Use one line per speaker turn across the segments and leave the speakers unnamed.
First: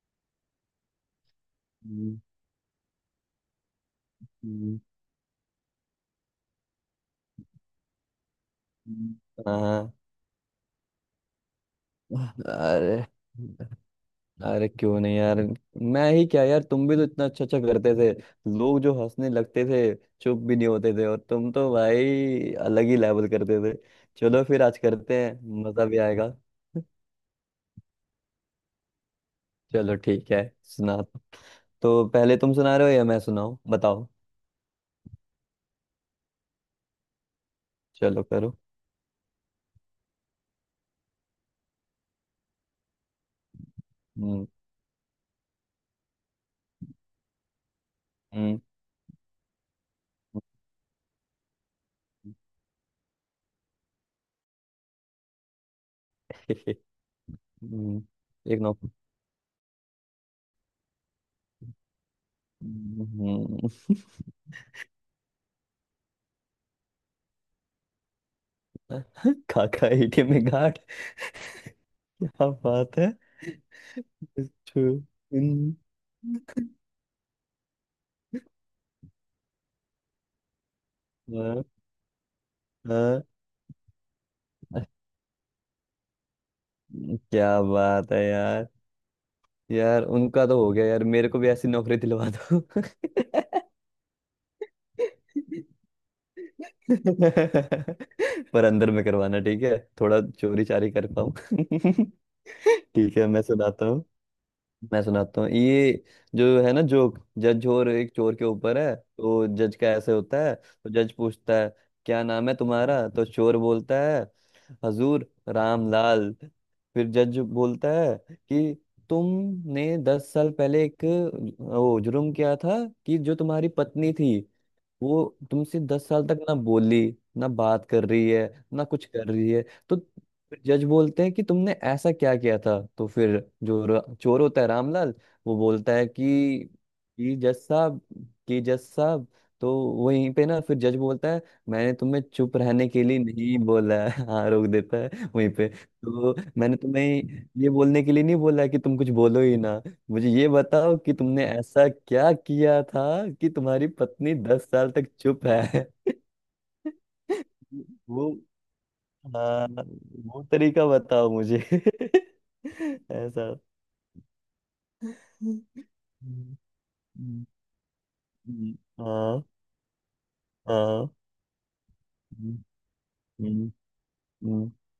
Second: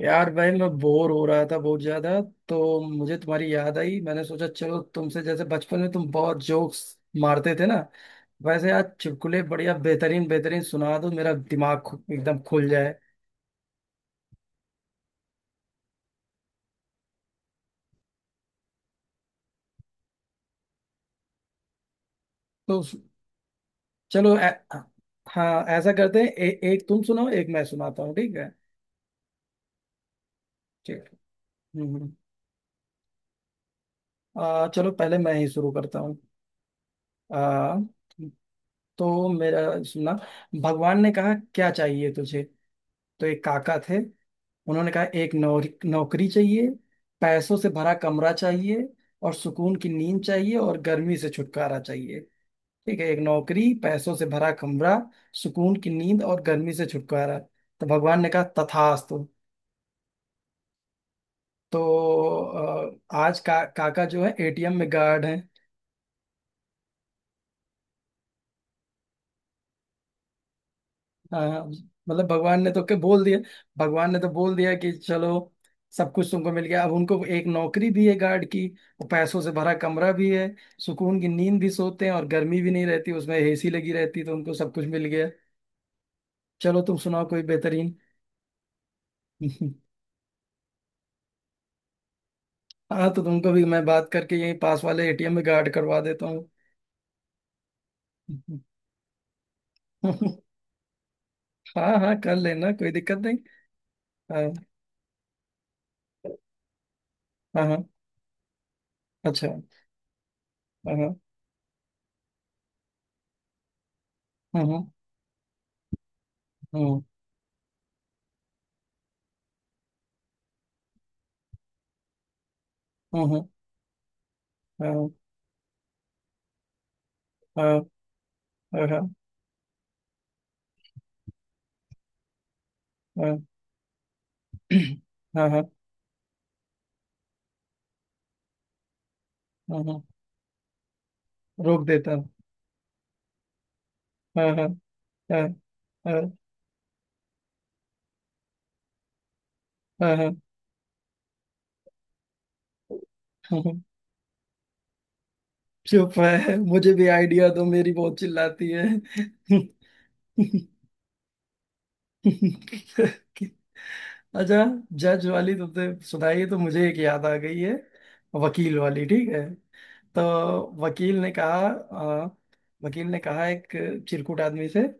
यार भाई, मैं बोर हो रहा था बहुत
हम्म।
ज्यादा। तो मुझे तुम्हारी याद आई। मैंने सोचा,
हम्म।
चलो तुमसे, जैसे बचपन में तुम बहुत जोक्स मारते थे ना, वैसे आज चुटकुले
हम्म।
बढ़िया,
हाँ।
बेहतरीन बेहतरीन सुना दो, मेरा दिमाग एकदम खुल जाए।
अरे। अरे, क्यों नहीं यार। मैं ही क्या यार, तुम भी तो इतना अच्छा अच्छा करते थे, लोग जो हंसने लगते थे, चुप भी नहीं होते थे। और तुम तो भाई
तो
अलग ही लेवल करते थे।
चलो,
चलो फिर आज करते हैं,
हाँ,
मजा
ऐसा
भी
करते हैं,
आएगा।
एक तुम सुनाओ, एक मैं सुनाता हूँ, ठीक है।
चलो ठीक है, सुना।
ठीक है। हम्म।
तो
हम्म।
पहले तुम सुना रहे हो या मैं सुनाऊं, बताओ।
चलो, पहले मैं ही शुरू करता हूँ। आ,
चलो करो।
तो मेरा सुना। भगवान ने कहा क्या चाहिए तुझे। तो एक काका थे।
हम्म।
उन्होंने कहा एक नौकरी चाहिए, पैसों से भरा कमरा
हम्म।
चाहिए, और सुकून की नींद चाहिए, और गर्मी से छुटकारा चाहिए।
हम्म।
ठीक है, एक नौकरी, पैसों से भरा कमरा, सुकून की नींद और गर्मी से छुटकारा। तो
हम्म।
भगवान ने कहा
एक नौ
तथास्तु। तो आज का
हम्म।
काका जो है एटीएम में गार्ड है।
खाका एटीएम में गार्ड।
हाँ। मतलब
क्या
भगवान ने तो क्या
बात है।
बोल दिया, भगवान ने तो बोल दिया कि
two
चलो
in-
सब कुछ तुमको मिल गया। अब उनको एक नौकरी भी है गार्ड की। वो पैसों से भरा कमरा भी है, सुकून की नींद
हाँ,
भी सोते हैं, और गर्मी भी नहीं रहती,
हाँ।
उसमें एसी लगी रहती। तो उनको सब कुछ मिल गया। चलो तुम सुनाओ कोई
क्या
बेहतरीन।
बात है यार। यार, उनका तो हो गया, यार मेरे को भी ऐसी नौकरी दिलवा दो।
हाँ, तो तुमको भी मैं बात करके यहीं पास वाले एटीएम में गार्ड करवा देता हूँ।
पर अंदर में करवाना, ठीक है, थोड़ा चोरी चारी कर
हाँ
पाऊं।
हाँ, कर लेना, कोई
ठीक
दिक्कत
है,
नहीं।
मैं सुनाता।
हाँ,
मैं सुनाता हूँ ये। जो है ना, जोक
हाँ,
जज
हाँ,
और एक चोर के ऊपर है। तो
अच्छा।
जज का ऐसे होता है, तो
हाँ,
जज
हाँ।
पूछता है क्या नाम है तुम्हारा, तो चोर बोलता है
हाँ, हाँ,
हजूर रामलाल।
हाँ,
फिर जज बोलता है कि तुमने 10 साल पहले एक वो जुर्म किया था कि जो
हाँ,
तुम्हारी पत्नी थी,
हाँ,
वो तुमसे 10 साल तक ना बोली, ना बात
हाँ,
कर रही है, ना
हाँ,
कुछ
हाँ।
कर रही है। तो फिर जज बोलते हैं कि तुमने ऐसा क्या किया था। तो
हाँ,
फिर जो चोर होता है, रामलाल,
हाँ।
वो
हाँ,
बोलता है कि जज साहब कि जज साहब, तो
हाँ, हाँ।
वहीं पे ना फिर जज बोलता है
रोक
मैंने
देता
तुम्हें
हूँ।
चुप रहने के लिए नहीं बोला है।
हाँ,
हाँ, रोक
हाँ।
देता है
हाँ।
वहीं पे।
हाँ।
तो मैंने तुम्हें ये बोलने के लिए नहीं बोला है कि तुम कुछ बोलो ही ना।
हाँ, हाँ,
मुझे
हाँ।
ये बताओ कि तुमने ऐसा क्या किया था कि
हाँ,
तुम्हारी पत्नी 10 साल तक चुप है।
चुप है, मुझे भी आइडिया दो, मेरी बहुत
वो
चिल्लाती है।
हाँ, वो तरीका बताओ मुझे। ऐसा।
अच्छा, जज वाली तो
हम्म।
तुमने सुनाई, तो मुझे एक याद आ
हम्म।
गई है,
हम्म।
वकील वाली, ठीक है।
हाँ।
तो
हाँ।
वकील ने कहा अ,
हम्म।
वकील ने कहा एक
हम्म।
चिरकुट आदमी
हम्म।
से,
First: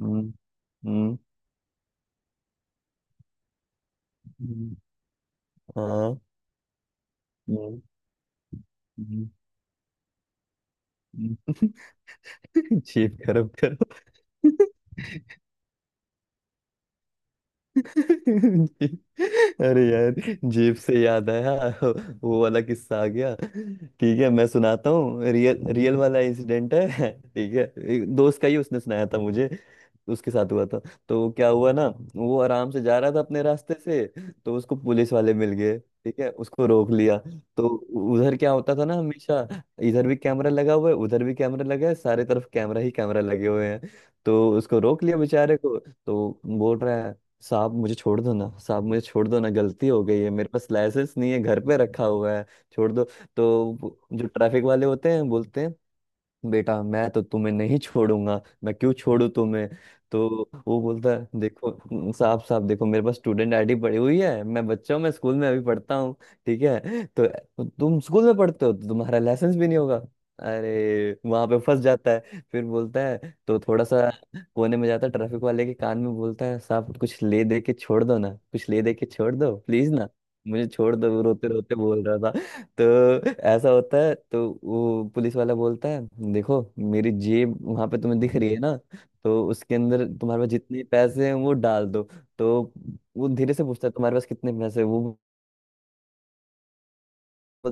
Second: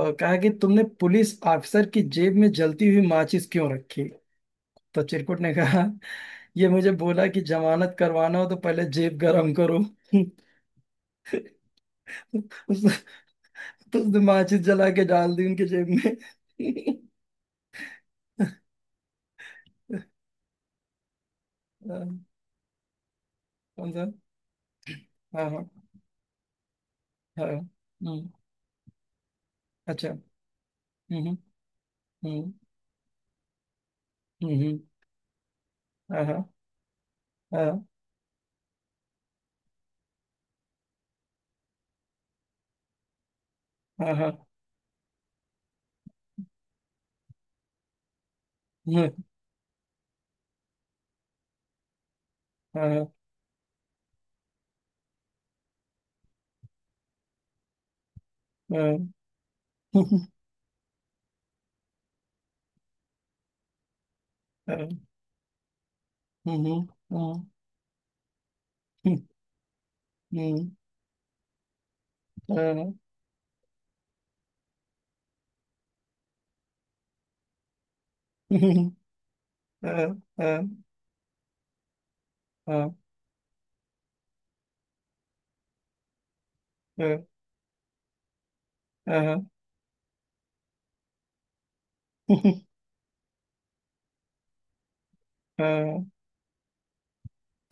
हम्म।
कि तुमने
हम्म।
पुलिस ऑफिसर की जेब में जलती हुई माचिस क्यों रखी।
हम्म।
तो चिरकुट ने कहा
हाँ।
ये मुझे बोला कि
हम्म।
जमानत करवाना हो तो पहले जेब
हम्म।
गरम करो।
हम्म।
उस,
जीभ खराब
तो
करो।
उसने माचिस जला के डाल दी उनके जेब में।
अरे यार, जेब से याद आया,
हाँ।
वो वाला किस्सा आ गया।
कौन सा?
ठीक है, मैं सुनाता हूँ,
हाँ,
रियल
हाँ।
रियल वाला इंसिडेंट है,
हाँ,
ठीक
हाँ।
है। एक
हम्म।
दोस्त का ही, उसने सुनाया था मुझे,
अच्छा।
उसके साथ हुआ था।
हम्म।
तो क्या हुआ ना, वो
हम्म।
आराम से जा रहा था अपने रास्ते से।
हम्म।
तो
हम्म।
उसको
हम्म।
पुलिस वाले मिल गए, ठीक
हाँ,
है,
हाँ,
उसको रोक लिया। तो
हाँ,
उधर क्या होता था ना हमेशा, इधर भी कैमरा लगा हुआ है, उधर भी कैमरा लगा है, सारे तरफ कैमरा ही कैमरा लगे हुए हैं।
हाँ, हाँ।
तो उसको रोक लिया बेचारे को। तो बोल रहा है साहब मुझे छोड़ दो ना, साहब मुझे
हम्म।
छोड़ दो ना, गलती हो गई है, मेरे पास लाइसेंस नहीं है, घर पे रखा हुआ है,
हाँ,
छोड़ दो।
हाँ।
तो वो जो ट्रैफिक वाले होते हैं, बोलते हैं बेटा मैं तो तुम्हें नहीं छोड़ूंगा, मैं क्यों
हम्म।
छोड़ू तुम्हें।
हम्म।
तो वो बोलता है देखो साहब, साहब देखो, मेरे पास स्टूडेंट आईडी पड़ी हुई है, मैं बच्चा हूँ, मैं स्कूल में अभी पढ़ता हूँ, ठीक
हम्म।
है। तो
हाँ।
तुम स्कूल में पढ़ते हो, तो तुम्हारा
हम्म।
लाइसेंस भी नहीं होगा।
हम्म।
अरे वहां पे फंस जाता है, फिर
हाँ।
बोलता है, तो थोड़ा सा कोने में जाता है, ट्रैफिक वाले के कान में बोलता है साहब कुछ ले दे के छोड़ दो ना, कुछ ले
हम्म।
दे के छोड़ दो प्लीज
हाँ,
ना,
हाँ,
मुझे छोड़ दो। वो रोते रोते बोल रहा था। तो
हाँ,
ऐसा होता है, तो वो पुलिस वाला बोलता है देखो, मेरी
हाँ,
जेब वहां पे तुम्हें दिख रही है ना,
हाँ, हाँ।
तो उसके अंदर तुम्हारे पास जितने पैसे हैं वो डाल दो। तो वो धीरे से पूछता है तुम्हारे पास कितने पैसे हैं? वो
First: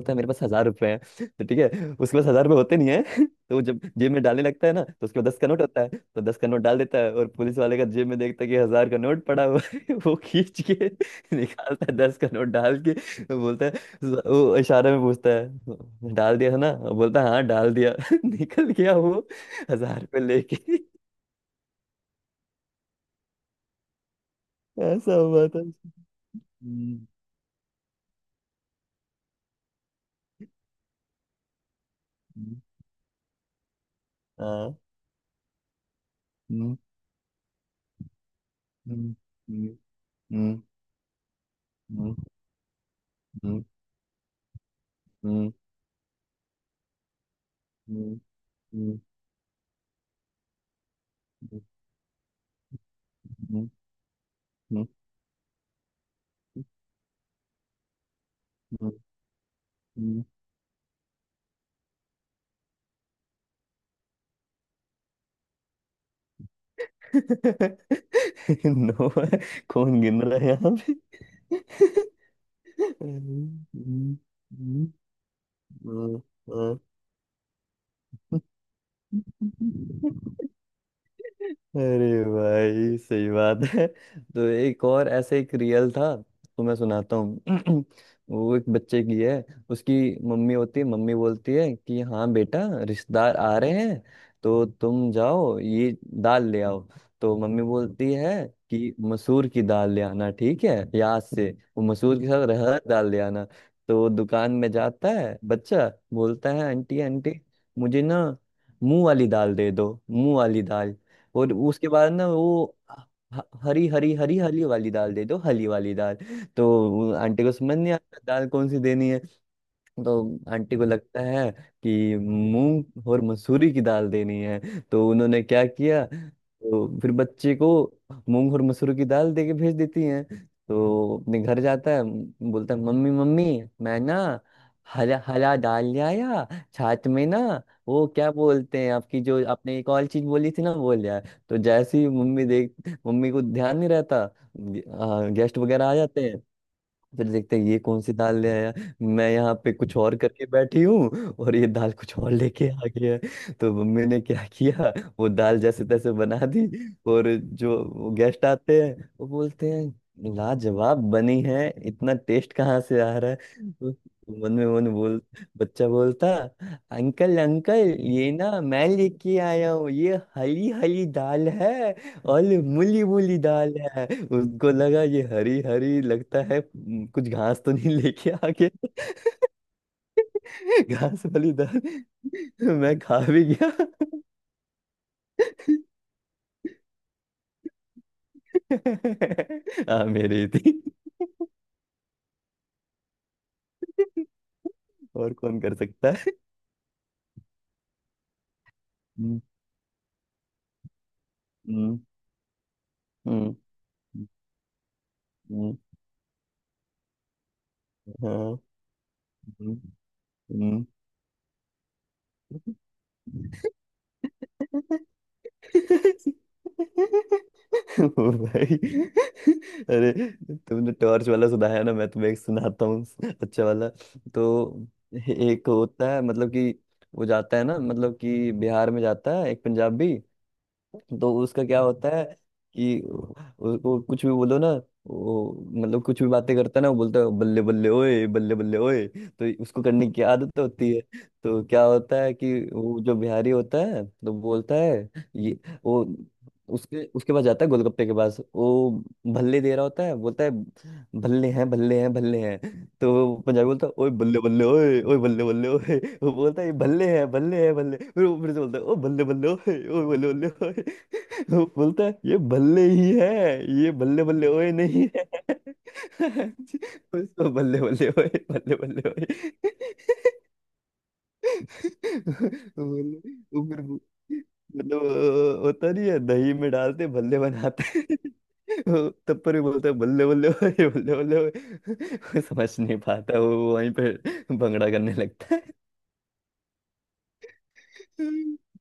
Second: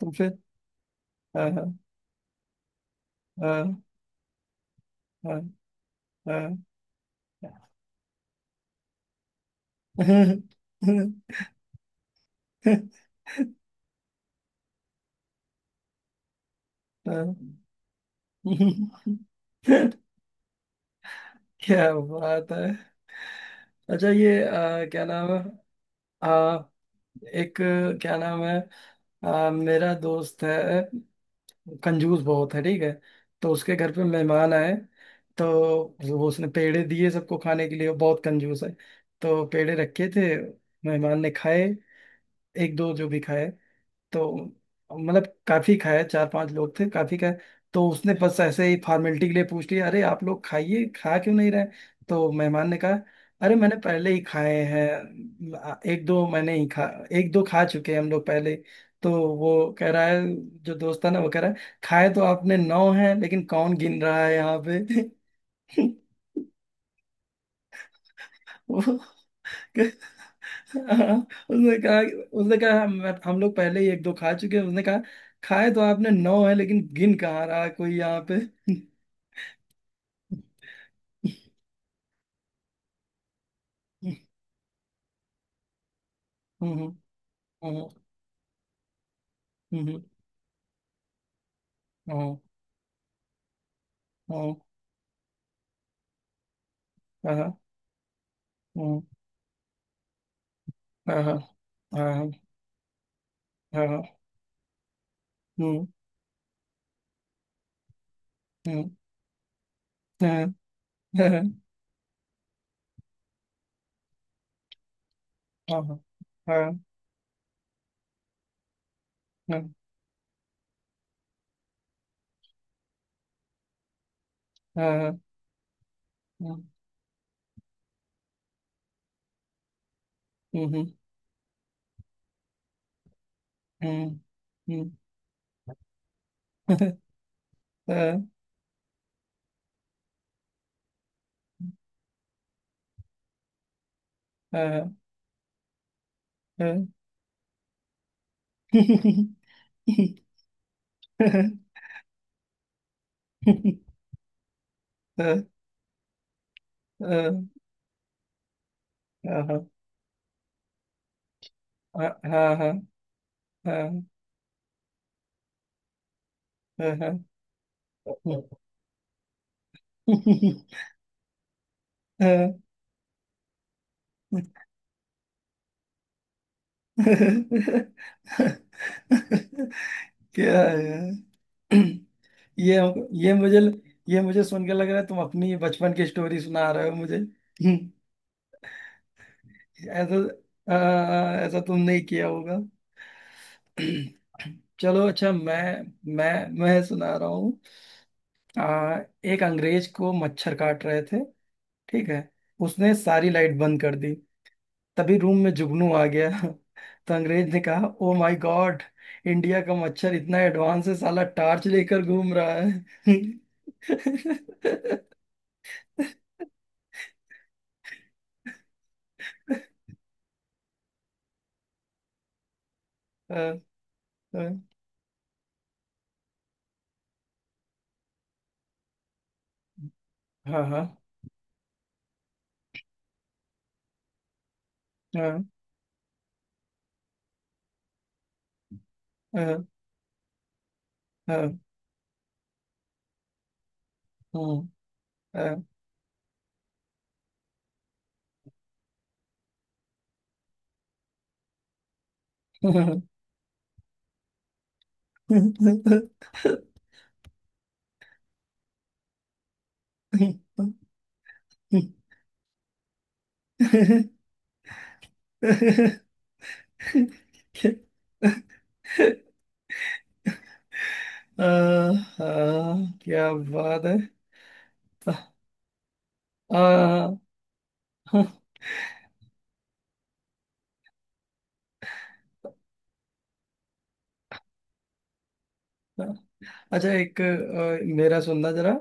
तो
है मेरे
फिर
पास 1,000 रुपए हैं। तो
हाँ,
ठीक है,
हाँ।
उसके पास 1,000 रुपए होते नहीं है। तो वो जब
हाँ,
जेब में डालने लगता है ना, तो उसके पास 10
हाँ।
का नोट होता है। तो 10 का
हाँ,
नोट डाल देता है और पुलिस वाले का जेब में देखता है कि 1,000 का नोट पड़ा हुआ है। वो
हाँ।
खींच के निकालता है, 10 का नोट डाल के। वो बोलता है, वो इशारे में पूछता है डाल दिया है ना, वो बोलता है हाँ डाल दिया। निकल गया वो, 1,000 रुपये लेके।
क्या बात है। अच्छा, ये क्या
ऐसा
नाम है,
हुआ था।
आ,
हम्म।
एक, क्या नाम है, मेरा दोस्त है, कंजूस बहुत
हम्म।
है, ठीक है। तो उसके घर पे मेहमान आए।
हाँ।
तो वो उसने
हम्म।
पेड़े दिए सबको खाने के लिए, वो बहुत कंजूस है।
हम्म।
तो पेड़े रखे थे।
हम्म।
मेहमान ने खाए,
हम्म।
एक दो जो भी खाए।
हम्म।
तो मतलब
हम्म।
काफी खाया, चार पांच लोग थे, काफी खाया। तो
हम्म।
उसने बस ऐसे ही
हम्म।
फॉर्मेलिटी के लिए पूछ लिया, अरे आप लोग खाइए, खा क्यों नहीं
हम्म।
रहे। तो मेहमान ने कहा अरे
हम्म।
मैंने पहले ही खाए
हम्म।
हैं, एक दो मैंने ही खा, एक दो खा चुके हैं हम लोग पहले।
हम्म।
तो वो कह रहा है,
हम्म।
जो दोस्त था ना वो कह रहा है, खाए तो आपने नौ हैं लेकिन कौन गिन रहा है यहाँ पे।
नो, कौन गिन
वो
रहा है यहाँ पे।
हाँ। उसने कहा, उसने कहा हम
हम्म।
हम लोग पहले ही एक दो
हम्म।
खा चुके हैं, उसने
हम्म।
कहा खाए तो आपने
हम्म।
नौ है
हम्म।
लेकिन गिन कहाँ रहा है कोई यहाँ पे।
हम्म। अरे भाई, सही बात है।
हम्म।
तो एक और ऐसे, एक रियल था, तो मैं
हम्म।
सुनाता हूँ।
हम्म।
वो एक बच्चे की है। उसकी
हम्म।
मम्मी होती है, मम्मी बोलती है कि हाँ
हम्म।
बेटा, रिश्तेदार आ रहे हैं,
हम्म।
तो तुम जाओ ये दाल ले आओ। तो
हाँ।
मम्मी बोलती है कि
हम्म।
मसूर की दाल ले आना, ठीक है, याद
हाँ। हाँ।
से वो मसूर के
हाँ।
साथ रहर दाल ले आना। तो वो
हाँ।
दुकान में जाता है
हम्म।
बच्चा, बोलता है आंटी आंटी, मुझे ना
हम्म।
मुंह वाली दाल दे दो, मुंह
हाँ।
वाली दाल। और
हाँ।
उसके बाद ना वो हरी हरी हरी हली वाली दाल दे दो, हली वाली
हाँ।
दाल। तो वो आंटी को समझ नहीं आता दाल कौन सी देनी है।
हाँ।
तो आंटी को लगता है कि मूंग और मसूरी की दाल देनी है। तो
हाँ।
उन्होंने क्या किया,
हम्म।
तो फिर बच्चे को मूंग और मसूरी की दाल दे के भेज देती हैं।
हम्म।
तो अपने घर जाता है, बोलता है मम्मी मम्मी, मैं
हम्म।
ना
हम्म।
हरा हरा दाल ले आया, छाछ में ना, वो
हाँ,
क्या बोलते हैं, आपकी जो आपने एक और चीज बोली थी ना, वो ले आया। तो जैसे ही मम्मी को ध्यान नहीं रहता,
हाँ, हाँ,
गेस्ट वगैरह आ जाते हैं,
हाँ, हाँ,
फिर देखते हैं ये कौन सी दाल ले आया। मैं
हाँ,
यहाँ पे कुछ और करके बैठी हूँ और ये दाल कुछ और लेके आ गया है। तो मम्मी ने क्या किया, वो दाल जैसे तैसे बना दी। और जो गेस्ट आते हैं, वो बोलते हैं लाजवाब बनी है,
हाँ,
इतना
हाँ,
टेस्ट
हाँ, हाँ,
कहाँ से आ रहा है। तो मन में मन बोल बच्चा बोलता
हाँ, हाँ।
अंकल अंकल, ये ना मैं लेके आया हूँ, ये हरी हरी दाल है, और मूली मूली दाल है। उसको लगा ये हरी हरी लगता है कुछ घास तो नहीं लेके आ गया।
क्या यार।
घास वाली दाल
ये
मैं खा
ये
भी
मुझे
गया।
ये मुझे सुन के लग रहा है तुम अपनी बचपन की स्टोरी सुना रहे हो मुझे,
हाँ
ऐसा,
मेरी ही थी,
ऐसा तुम नहीं किया होगा। चलो अच्छा,
और कौन कर सकता
मैं,
है।
मैं मैं सुना रहा हूँ। आ,
हम्म।
एक अंग्रेज को मच्छर काट रहे थे,
हम्म।
ठीक है। उसने सारी
हम्म।
लाइट बंद कर दी। तभी रूम में
हम्म।
जुगनू आ गया। तो अंग्रेज ने कहा ओ माय
हाँ।
गॉड, इंडिया का
हम्म।
मच्छर इतना
हम्म।
एडवांस है, साला टार्च लेकर घूम रहा है।
ओ भाई। अरे, तुमने टॉर्च वाला सुनाया ना, मैं तुम्हें एक सुनाता हूँ,
हाँ,
अच्छा वाला। तो
हाँ,
एक होता है, मतलब कि वो जाता है ना, मतलब कि बिहार में जाता है एक पंजाबी।
हाँ,
तो उसका क्या होता है कि उसको कुछ भी बोलो ना
हाँ,
वो, मतलब कुछ भी बातें करता है ना, वो बोलता है बल्ले बल्ले ओए बल्ले बल्ले ओए, तो
हाँ,
उसको करने की आदत होती है।
हाँ।
तो क्या होता है कि वो जो बिहारी होता है तो
हम्म।
बोलता है ये,
हाँ।
वो उसके उसके पास जाता है, गोलगप्पे के पास वो भल्ले दे रहा होता है, बोलता है भल्ले हैं भल्ले हैं भल्ले हैं।
हाँ।
तो वो पंजाबी बोलता है ओए बल्ले बल्ले ओए ओए बल्ले बल्ले ओए। वो बोलता है ये भल्ले हैं भल्ले हैं भल्ले। फिर वो फिर से बोलता है ओ बल्ले बल्ले ओए ओए बल्ले बल्ले ओए। तो बोलता है ये बल्ले ही है, ये बल्ले बल्ले ओए नहीं है। उसको बल्ले बल्ले ओए बल्ले बल्ले ओए।
आ, आ,
बोले
क्या
वो, फिर
बात है।
मतलब होता नहीं है, दही में डालते
आ,
बल्ले बनाते हैं। वो तब पर भी बोलता है बल्ले बल्ले ओए बल्ले बल्ले ओए। वो समझ नहीं पाता, वो वहीं पे भंगड़ा करने लगता है।
अच्छा, एक, मेरा सुनना
हम्म।
जरा।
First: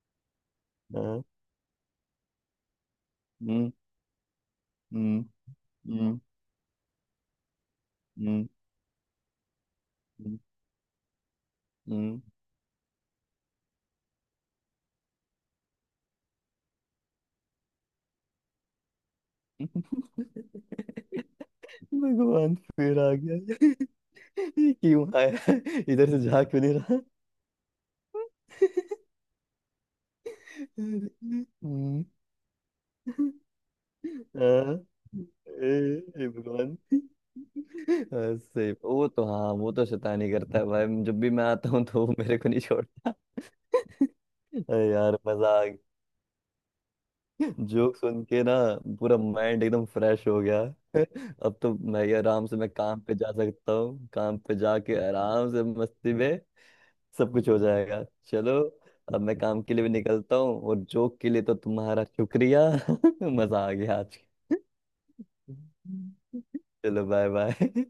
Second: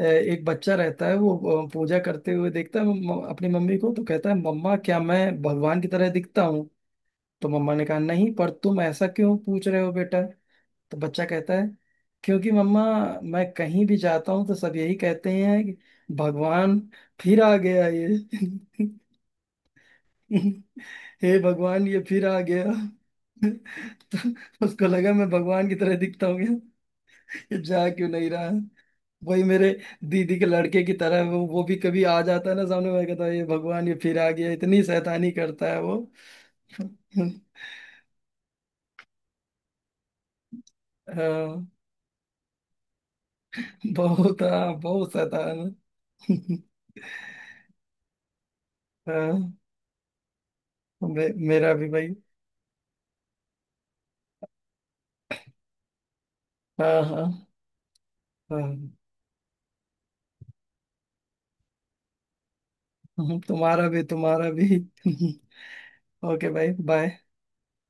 एक बच्चा रहता है,
हाँ।
वो पूजा करते हुए देखता है अपनी
हम्म।
मम्मी को। तो कहता है मम्मा, क्या
हम्म।
मैं भगवान की तरह
हम्म।
दिखता हूँ। तो मम्मा ने कहा नहीं,
हम्म।
पर तुम ऐसा क्यों पूछ रहे हो बेटा।
हम्म।
तो बच्चा कहता है
हम्म।
क्योंकि मम्मा, मैं कहीं भी जाता हूँ तो सब यही कहते हैं कि भगवान फिर आ गया ये। हे भगवान, ये फिर आ
भगवान
गया।
फिर आ गया।
तो
ये
उसको
क्यों
लगा मैं
आया,
भगवान की तरह
इधर से
दिखता हूँ
जा
क्या?
क्यों नहीं रहा।
ये जा क्यों नहीं रहा, वही मेरे दीदी के लड़के की तरह, वो भी कभी
हम्म।
आ जाता है ना सामने, मैं कहता हूँ ये भगवान, ये फिर आ गया,
हाँ।
इतनी शैतानी
ए,
करता है वो।
ए भगवान। हाँ, सही। वो तो, हाँ, वो तो शैतानी करता है भाई, जब भी मैं
हाँ,
आता हूँ तो वो मेरे को नहीं छोड़ता।
बहुत, हाँ,
अरे
बहुत
यार, मजा आ
शैतान।
गया। जोक सुन के ना पूरा
हाँ।
माइंड एकदम फ्रेश हो गया। अब तो
मेरा भी
मैं
भाई।
ये आराम से, मैं काम पे जा सकता हूँ, काम पे जाके आराम से मस्ती में
हाँ,
सब
हाँ।
कुछ हो जाएगा, चलो।
हाँ,
अब मैं काम के लिए भी निकलता हूँ, और जोक के लिए तो तुम्हारा शुक्रिया।
हाँ,
मजा आ
तुम्हारा
गया
भी,
आज।
तुम्हारा भी। ओके भाई,
चलो
बाय।
Bye bye.